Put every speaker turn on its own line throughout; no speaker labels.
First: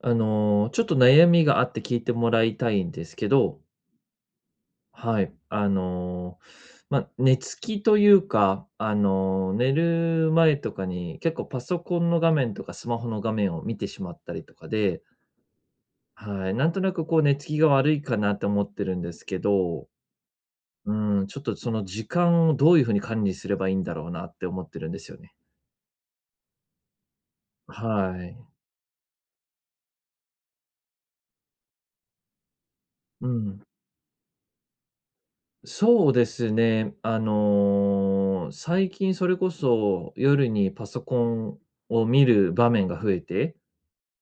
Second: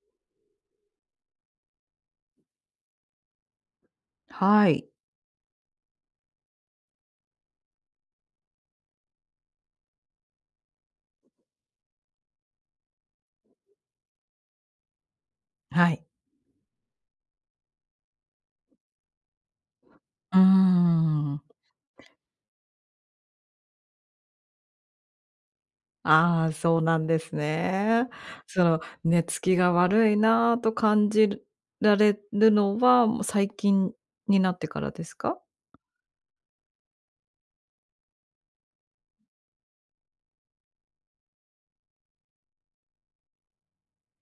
ちょっと悩みがあって聞いてもらいたいんですけど、
はい。
はい。寝つきというか、寝る前とかに結構パソコンの画面とかスマホの画面を見てしまったりとかで、
はい。
はい、なんとなくこう寝つきが悪いかなって思ってるんですけど、
うー
うーん、ちょ
ん。
っとその時間をどういうふうに管理すればいいんだろうなって思ってるんですよね。
ああ、そうなんですね。
はい。
寝つきが悪いなと感じるられるのは、もう
う
最
ん。
近になってからですか？
そうですね。最近それこそ夜にパソコンを見る場面が増えて、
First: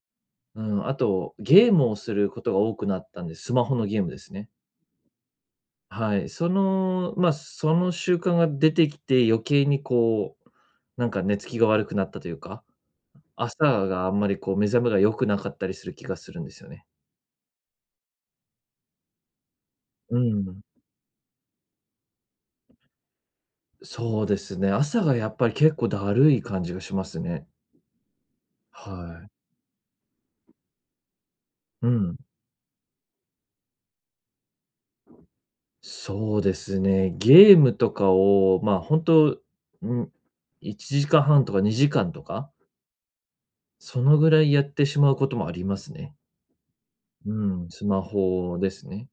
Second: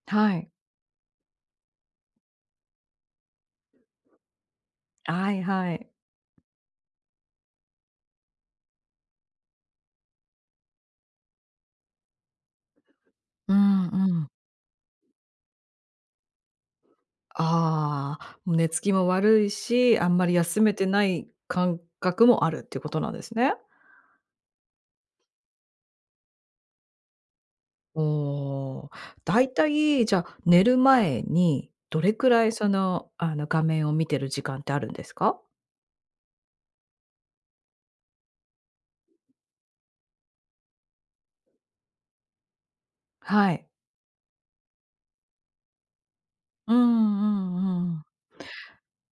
はい。
うん、あとゲームをすることが多くなったんで、スマホのゲームですね。
はいはい。
はい。その習慣が出てきて、余計にこう、なんか寝つきが悪くなったというか、
う
朝
ん
があん
う
ま
ん。
りこう目覚めが良くなかったりする気がするんですよね。
ああ、もう寝つきも悪いし、あん
う
まり休
ん。
めてない感覚もあるっていうことなんですね。
そうですね。朝がやっぱり結構だるい感じがしますね。
おお。
はい。
だいたい、じゃあ、寝る前に
う
どれ
ん。
くらい、画面を見てる時間ってあるんですか？
そうですね。ゲームとかを、まあほんと、1時間半とか2時間とか、
はい。
そのぐらいやってしまうこともありますね。
うんう
うん、ス
んう
マ
ん。
ホですね。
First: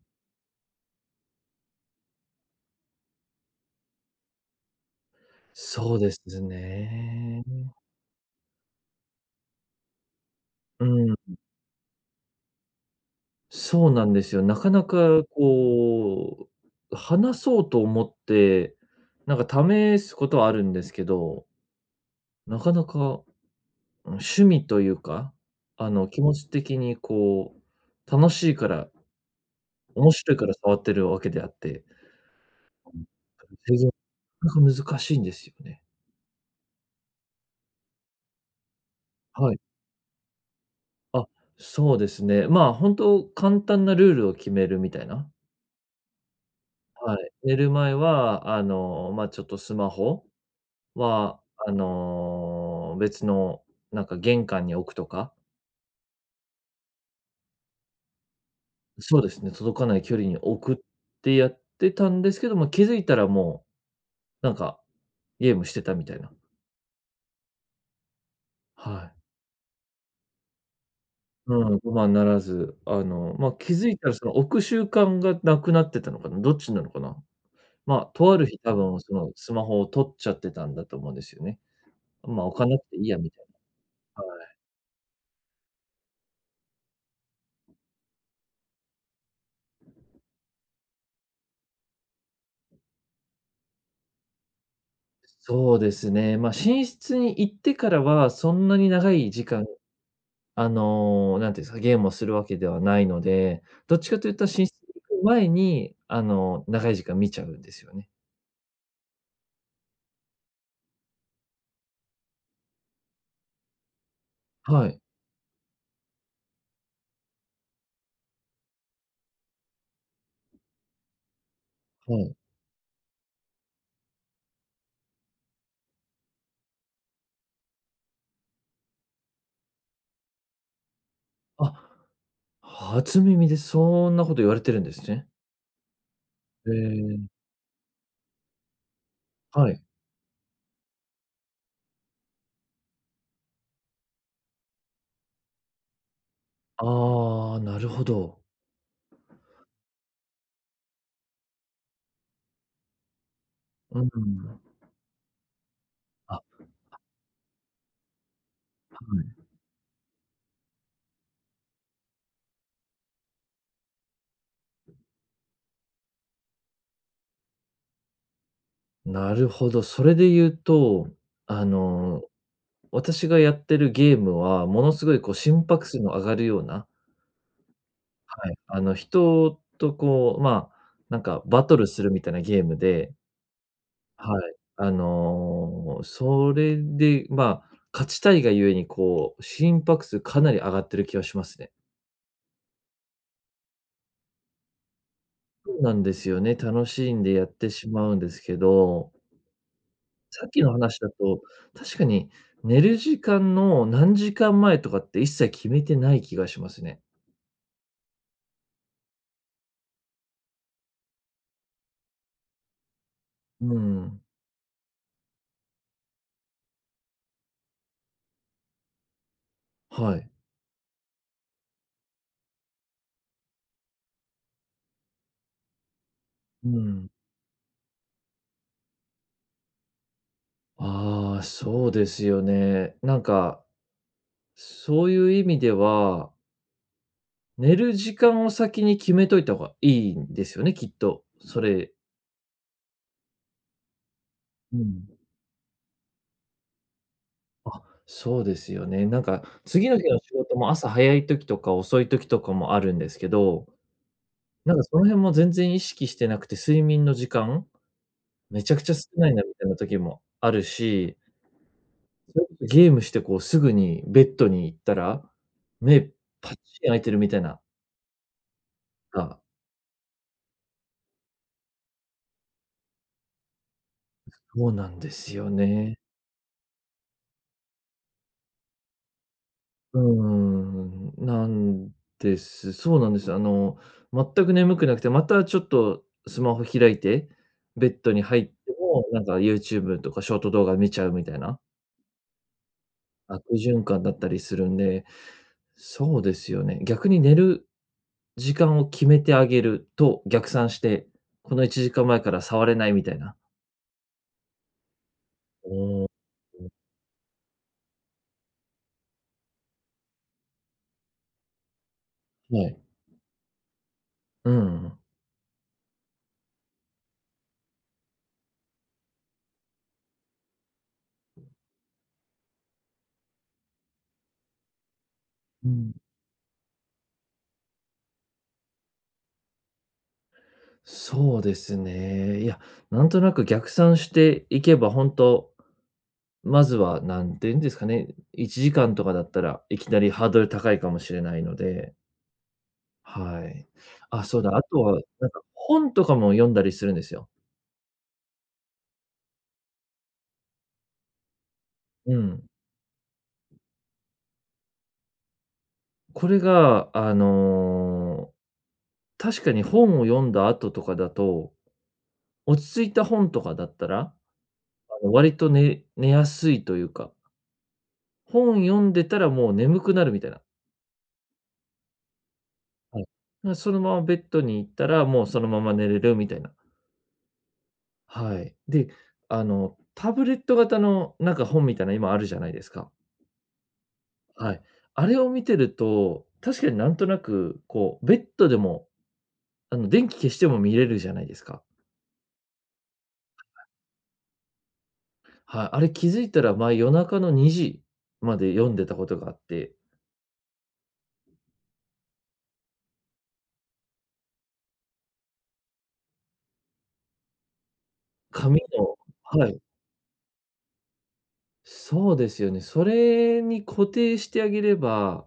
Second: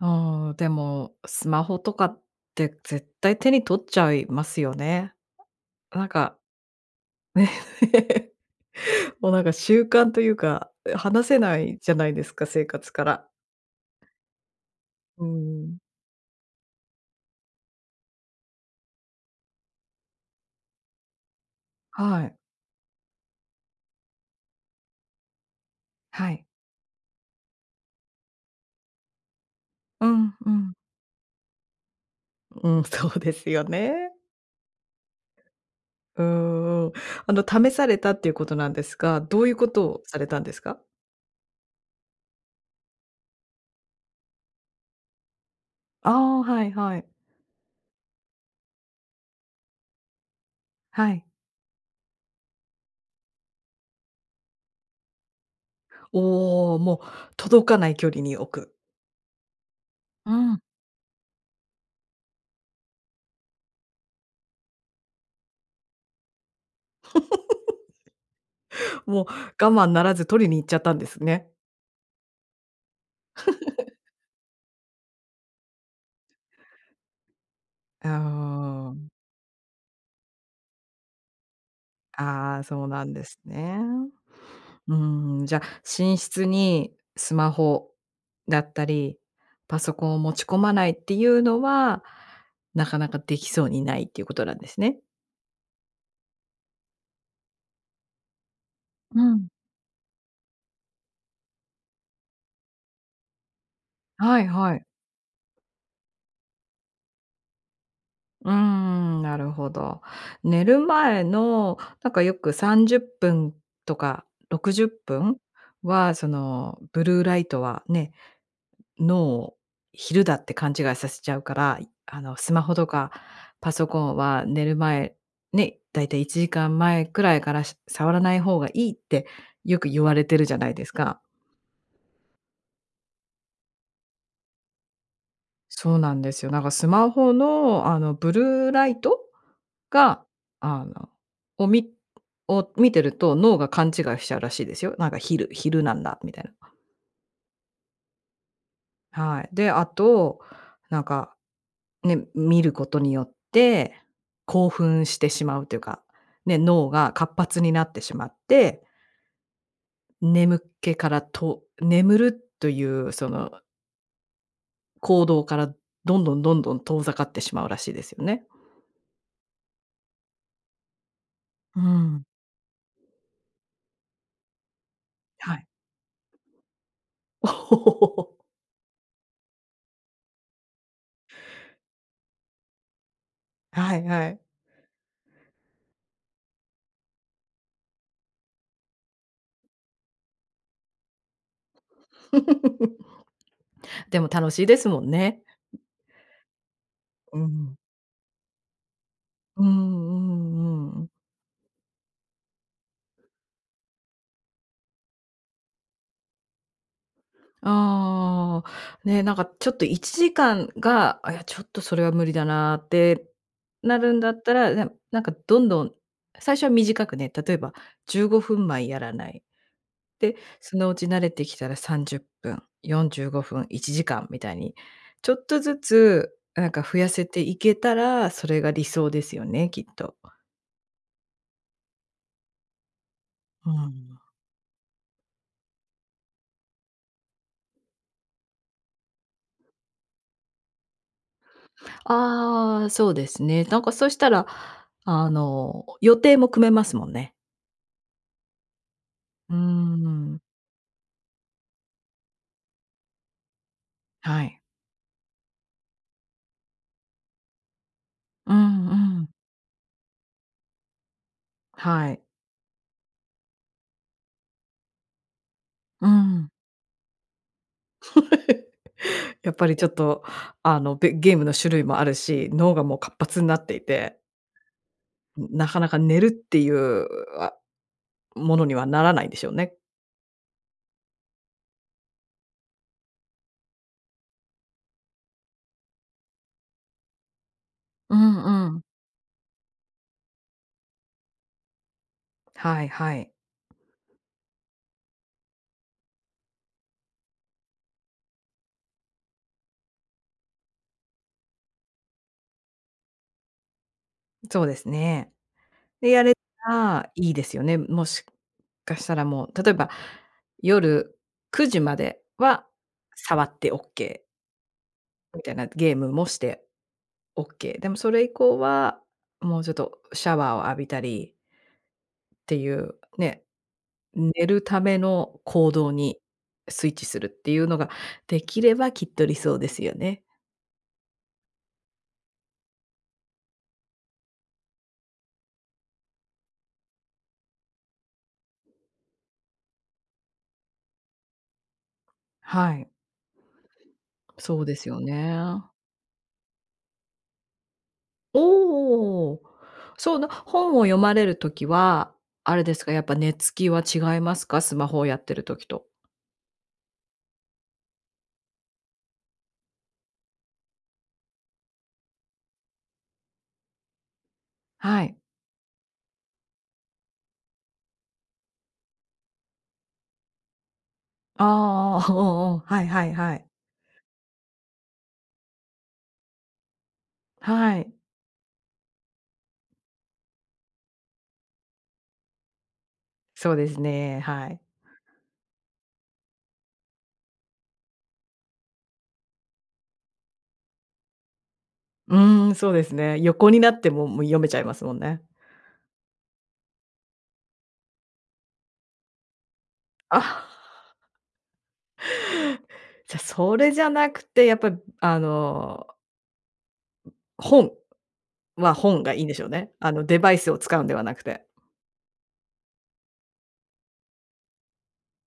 うん、でも、スマホとかって絶対手に取っちゃいますよね。
そう
なん
で
か、
すね。
ね もうなんか習慣というか、
うん、
離せないじゃないですか、生活から。
そうなんですよ。なかなか
うん。
こう、話そうと思って、なんか試すことはあるんですけど、
はい。
なかなか、うん、趣味というか、気
は
持
い。
ち的にこう、楽しいから
う
面
ん
白いか
う
ら
ん。
触ってるわけであって、
うん、そうですよ
全然
ね。
なかなか難しいんですよね。
うん試されたっていうことなんですが、どうい
は
う
い。
ことをされたんですか？
あ、そうですね。まあ、本当簡単なルールを決めるみたいな。
ああー、はいはい。
はい。寝る前は、ちょっとスマホ
はい。
は、別のなんか玄関に置くとか、
おお、もう届かない距離に置く。
そうですね、届かない距離
う
に
ん。
置くってやってたんですけども、気づいたらもう、なんかゲームしてたみたいな。は
も
い。
う我慢ならず取りに行っちゃったんですね。
うん、ごまにならず、気づいたらその置く習慣がなくなってたのかな、どっちなのかな。まあ、
うー
とある日多分
ん。
そのスマホを取っちゃってたんだと思うんですよね。まあ、
あ
置
あ、
かなく
そう
てい
な
い
ん
や
で
み
す
たい
ね。
な。はい、
うーん、じゃ、あ寝室にスマホだったり、パソコンを持ち込まないっていうのは、なかなかできそうにないっていうことなんですね。
そうですね。ま、寝室に行ってからはそんなに長
う
い時
ん。
間、なんていうんですか、ゲームをするわけではないので、どっちかという
は
と
い
寝室に
はい。
行く前に、長い時間見ちゃうんですよね。
うーん、なるほど。寝る前の、なんかよく30分とか60
はい、
分は、そのブルーライトはね、脳を昼だって勘違いさせちゃうから、
はい。
スマホとかパソコンは寝る前、ね、だいたい1時間前くらいからし触らない方がいいってよく言われてるじゃないですか。
あ、初耳です。そんなこと言われてるんですね。
そうなんですよ。なんか
へ
スマ
え、
ホの、ブルーライト
はい。
が、あの、をみを見てると脳が勘違いしちゃうらしいですよ。なんか昼昼なんだみたい
ああ、なるほど。
な。はい。で、あと、なんかね、見ることによって、
うん。
興奮してしまうというか、
あ、
ね、
は
脳が活発になってしまって、眠気からと眠るというその行動からどんどんどんどん遠ざかってしまうらしいですよね。
い。なるほど。それで言うと、あ
う
の、
ん。
私がやってるゲームは、ものすごいこう
は
心
い。
拍数の上がるような、
おお
はい、人とこう、まあ、なんかバトルするみたいなゲームで、
はいは
は
い。
い。それで、まあ、勝ちたいがゆえに、こう、心拍数かなり上がってる気がしますね。
でも楽しいですもんね。
そうなんですよね。楽しんで
う
やって
ん。
しまうんですけど、
うん
さっきの
う
話
んう
だ
ん
と、確かに寝る時間の何時間前とかって一切決めてない気がしますね。
ああ、ね、なんかちょっと1時間が、あ、いや、ちょっとそれは無理だなって
う
なるん
ん、
だったら、ななんかどんどん、最初は短くね、例えば15分前やらない。
はい。
で、そのうち慣れてきたら30分、45分、1時間みたいに、ちょっとずつな
う
んか増
ん。
やせていけたら、それが理想ですよね、きっと。
ああ、そうですよね。なんか、
うん。
そういう意味では、寝る時間を先に決めといた方がいいんですよね、きっと。
ああ、そうですね。なんかそしたら、
うん。
予定も組めますもんね。
あ、そうですよね。なんか
うー
次の日の仕
ん。
事も朝早い時とか遅い時とかもあるんですけど、
はい。
なんかその辺も全然意識してなくて、睡眠の時間
う
めちゃく
ん
ち
う
ゃ少
ん。
ないなみたいな時もあるし、
はい。
それこそゲームしてこうすぐにベッドに行ったら、目
うん。
パッチン開いてるみたいなが、
やっぱりちょっと、ゲームの種類もあるし、脳がもう活発になっていて、
そうなんですよ
なかなか
ね。
寝るっていう、あ、ものにはならないんでしょうね。
うーん、なんです。そうなんです。全く眠くなくて、またちょっとスマホ開いて、ベッド
う
に入
ん
って
うん。
も、なんか YouTube とかショート動画見ちゃうみたいな、
はいはい。
悪循環だったりするんで、そうですよね。逆に寝る時間を決めてあげると逆算して、この1時間前から触れないみたいな。
そうですね。
おお、
で、やれたらいいですよね。もしかしたらもう、例えば、夜9時まで
は
は
い。
触ってオッケー
うんうん。
みたいな、ゲームもしてオッケー。でもそれ以降は、もうちょっとシャワーを浴びたりていう、ね、寝るための行動にスイッチするっていうのができればきっと理想ですよね。
そうですね。いや、なんとなく逆算していけば、ほんと、まずはなんていうんですかね、1時間とかだったら、いきなりハードル高いかもしれないので、
はい、
はい。あ、そうだ、
そ
あ
うで
と
すよ
はなんか
ね。
本とかも読んだりするんですよ。
おお。そうな本を読まれるときは、
うん。
あれですか、やっぱ寝つきは違いますか？スマホをやってるときと。
これが、確かに本を読んだ後とかだと落ち着いた本とかだったら、
はい。
割と寝やすいというか、本読んでたらもう眠くなるみたいな。
ああ、おあ、はい
は
は
い。
いはい。
ま、そのままベッドに行ったら、もうそのまま寝れるみたいな。
はい。
はい。で、タブレット型のなんか本みたいな今あるじゃないですか。
そうですね、は
は
い。
い。あれを見てると、確かになんとなく、こう、ベッドでも、電気消しても見れるじゃないですか。
うーん、そうですね。横になっても、もう読めちゃいますもんね。
はい。あれ気づいたら夜中の2時まで読んでたことがあって、
あ、じゃ、それじゃなくて、やっぱり、あの本
紙の、
本がいいんでしょう
はい。
ね。あのデバイスを使うんではなくて。
そうですよね。それに固定してあげれば、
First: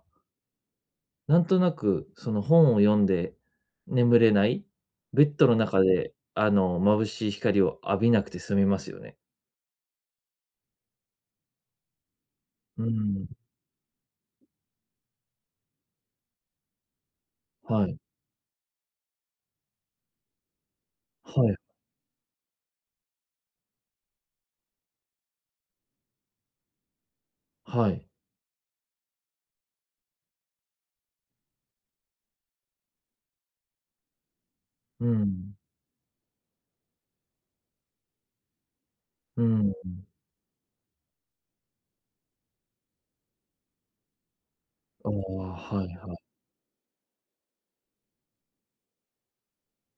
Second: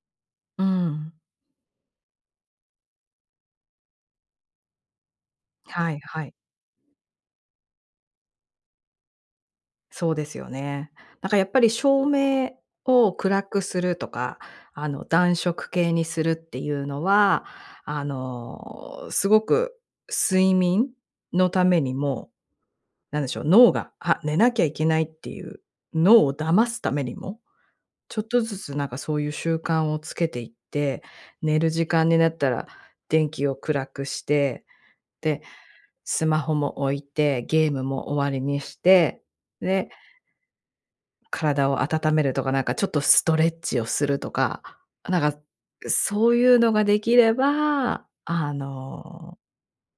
うん。
なんとなくその本を読んで眠れない、ベッドの中
はい
で、
はい。
眩しい光を浴びなくて済みますよね。
そうですよね。なんかやっぱり照明
う
を
ん、
暗くするとか、あの暖色系にするっていうのは、
はい。
すごく睡眠
は
の
い、
ためにも、なんでしょう、脳が、あ、寝なきゃいけないっていう脳を騙すためにも、
はい。
ちょっとずつなんかそういう習慣をつけていって、寝る時間になったら電気を暗くして、
う
で、
ん、
スマホも置いて、ゲームも終わりにして、
うん。
で、体を温めるとか、なんかちょっとストレッチをするとか、
ああ、
なんか、
はいはい。
そういうのができれば、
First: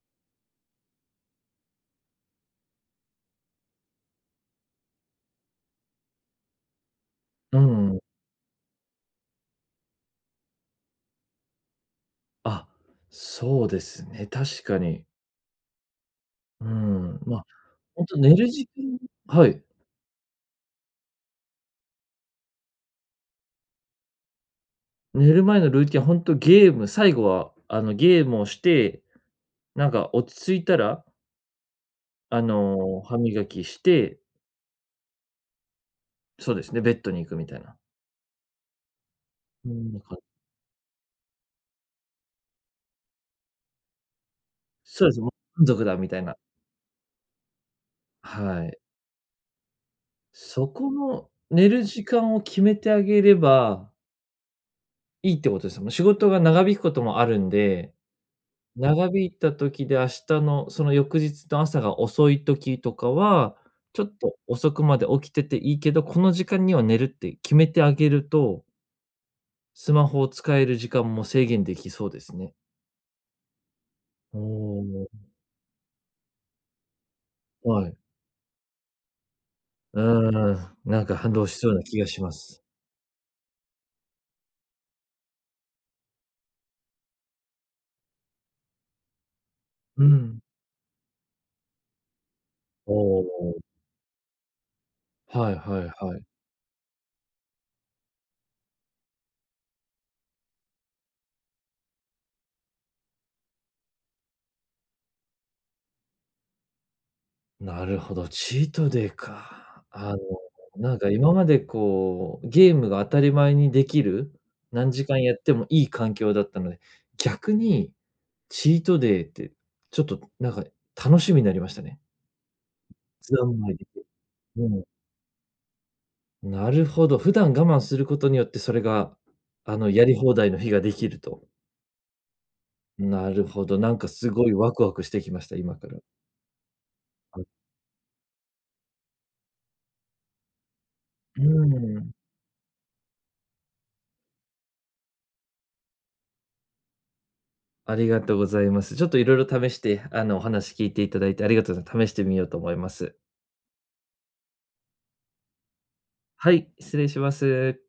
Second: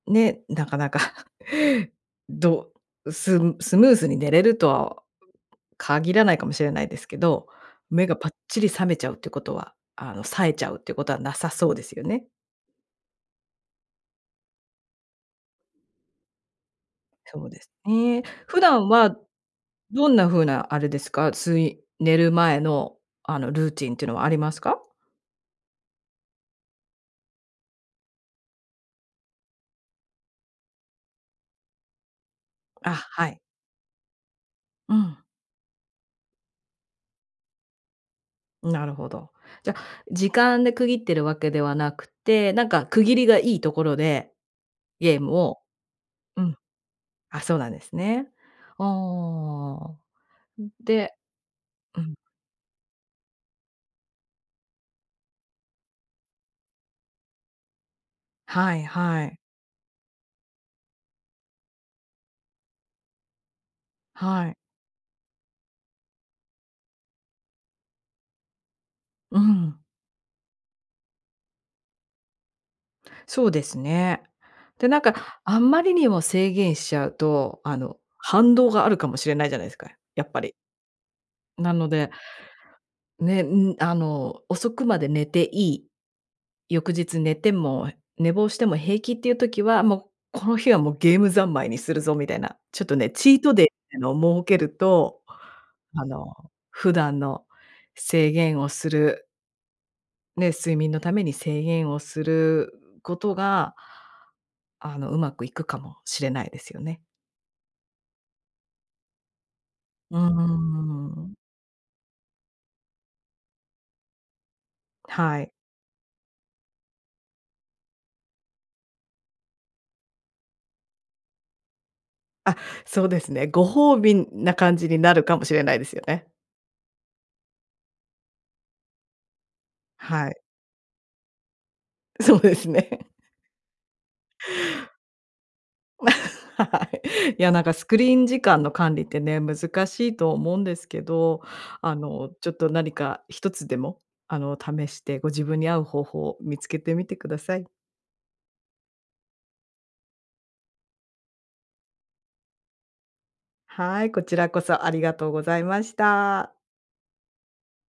ね、なかなか どうススムーズに寝れるとは限らないかもしれないですけど、
うん。
目がぱっちり覚めちゃうってことは、冴えちゃうってことはなさそうですよね。
あ、そうですね、確かに。うん、ま、
そ
あ、
うです
本当
ね。
寝る
普
時
段
間、
は
はい。
どんな風なあれですか、つい寝る前の、ルーティンっていうのはありますか？
寝る前のルーティン本当ゲーム、最後はゲームをして、なんか落ち着いたら
あ、
歯
はい。
磨きして、
うん、
そうですね、ベッドに行くみたいな。
なるほど。
う
じゃ、
ん、なんか、
時間で区切ってるわけではなくて、なんか区切りがいいところで
そうで
ゲ
す
ー
ね、も
ムを
う満足だみたいな。
うん、あ、そうなんですね。
はい。
ああ。
そこ
で
の寝る
う
時
ん、
間を決めてあげればいいってことですもう仕事が長引くこともあるんで、
はい
長引
は
い
い。
た時で明日のその翌日の朝が遅い時とかは、ちょっと
はい。
遅くまで起きてていいけど、この時間には寝るって決めてあげると、
うん。
スマホを使える時間も制限できそうですね。
そうですね。
お
で、なん
ー、
か、あんまりにも制限しちゃうと、
はい。
反動があるかもしれないじゃないですか、
う
やっぱ
ー
り。
ん、なんか反動しそ
な
うな
の
気が
で、
します。
遅くまで寝ていい、翌日寝ても寝坊しても平気っていう時は、
う
もう、
ん。
この日はもうゲーム三昧にするぞみたいな、ちょっ
お
とね、チート
お、
デイっていうのを設けると、
はいは
あ
いはい。
の、普段の制限をする、ね、睡眠のために制限をすることがうまくいくかもしれないですよね。
なるほど、チートデイか。
うー
なんか
ん、
今までこう、ゲームが当たり前にできる、何時間やっ
はい。
てもいい環境だったので、逆にチートデイって、ちょっとなんか楽しみになりましたね。
あ、そうです
ざ
ね。
ん
ご
まいでき
褒
る。
美な感
う
じになるかもしれないですよね。
ん、なるほど、普段我慢することによって、それが、やり
は
放
い。
題の日ができると。
そうですね。
なるほど、なんかすごいワクワクしてきました、今から。
はい。い
あ、
や、なんかスクリーン時間の管理ってね、難しいと思うんですけど、
うん、
ちょっと何か一つでも、試してご自分に合う方法を見つけてみてください。
ありがとうございます。ちょっといろいろ試して、お話聞いていただいてありがとうございます、試してみようと思います。
はい、こちらこそありがとうございまし
は
た。
い、失礼します。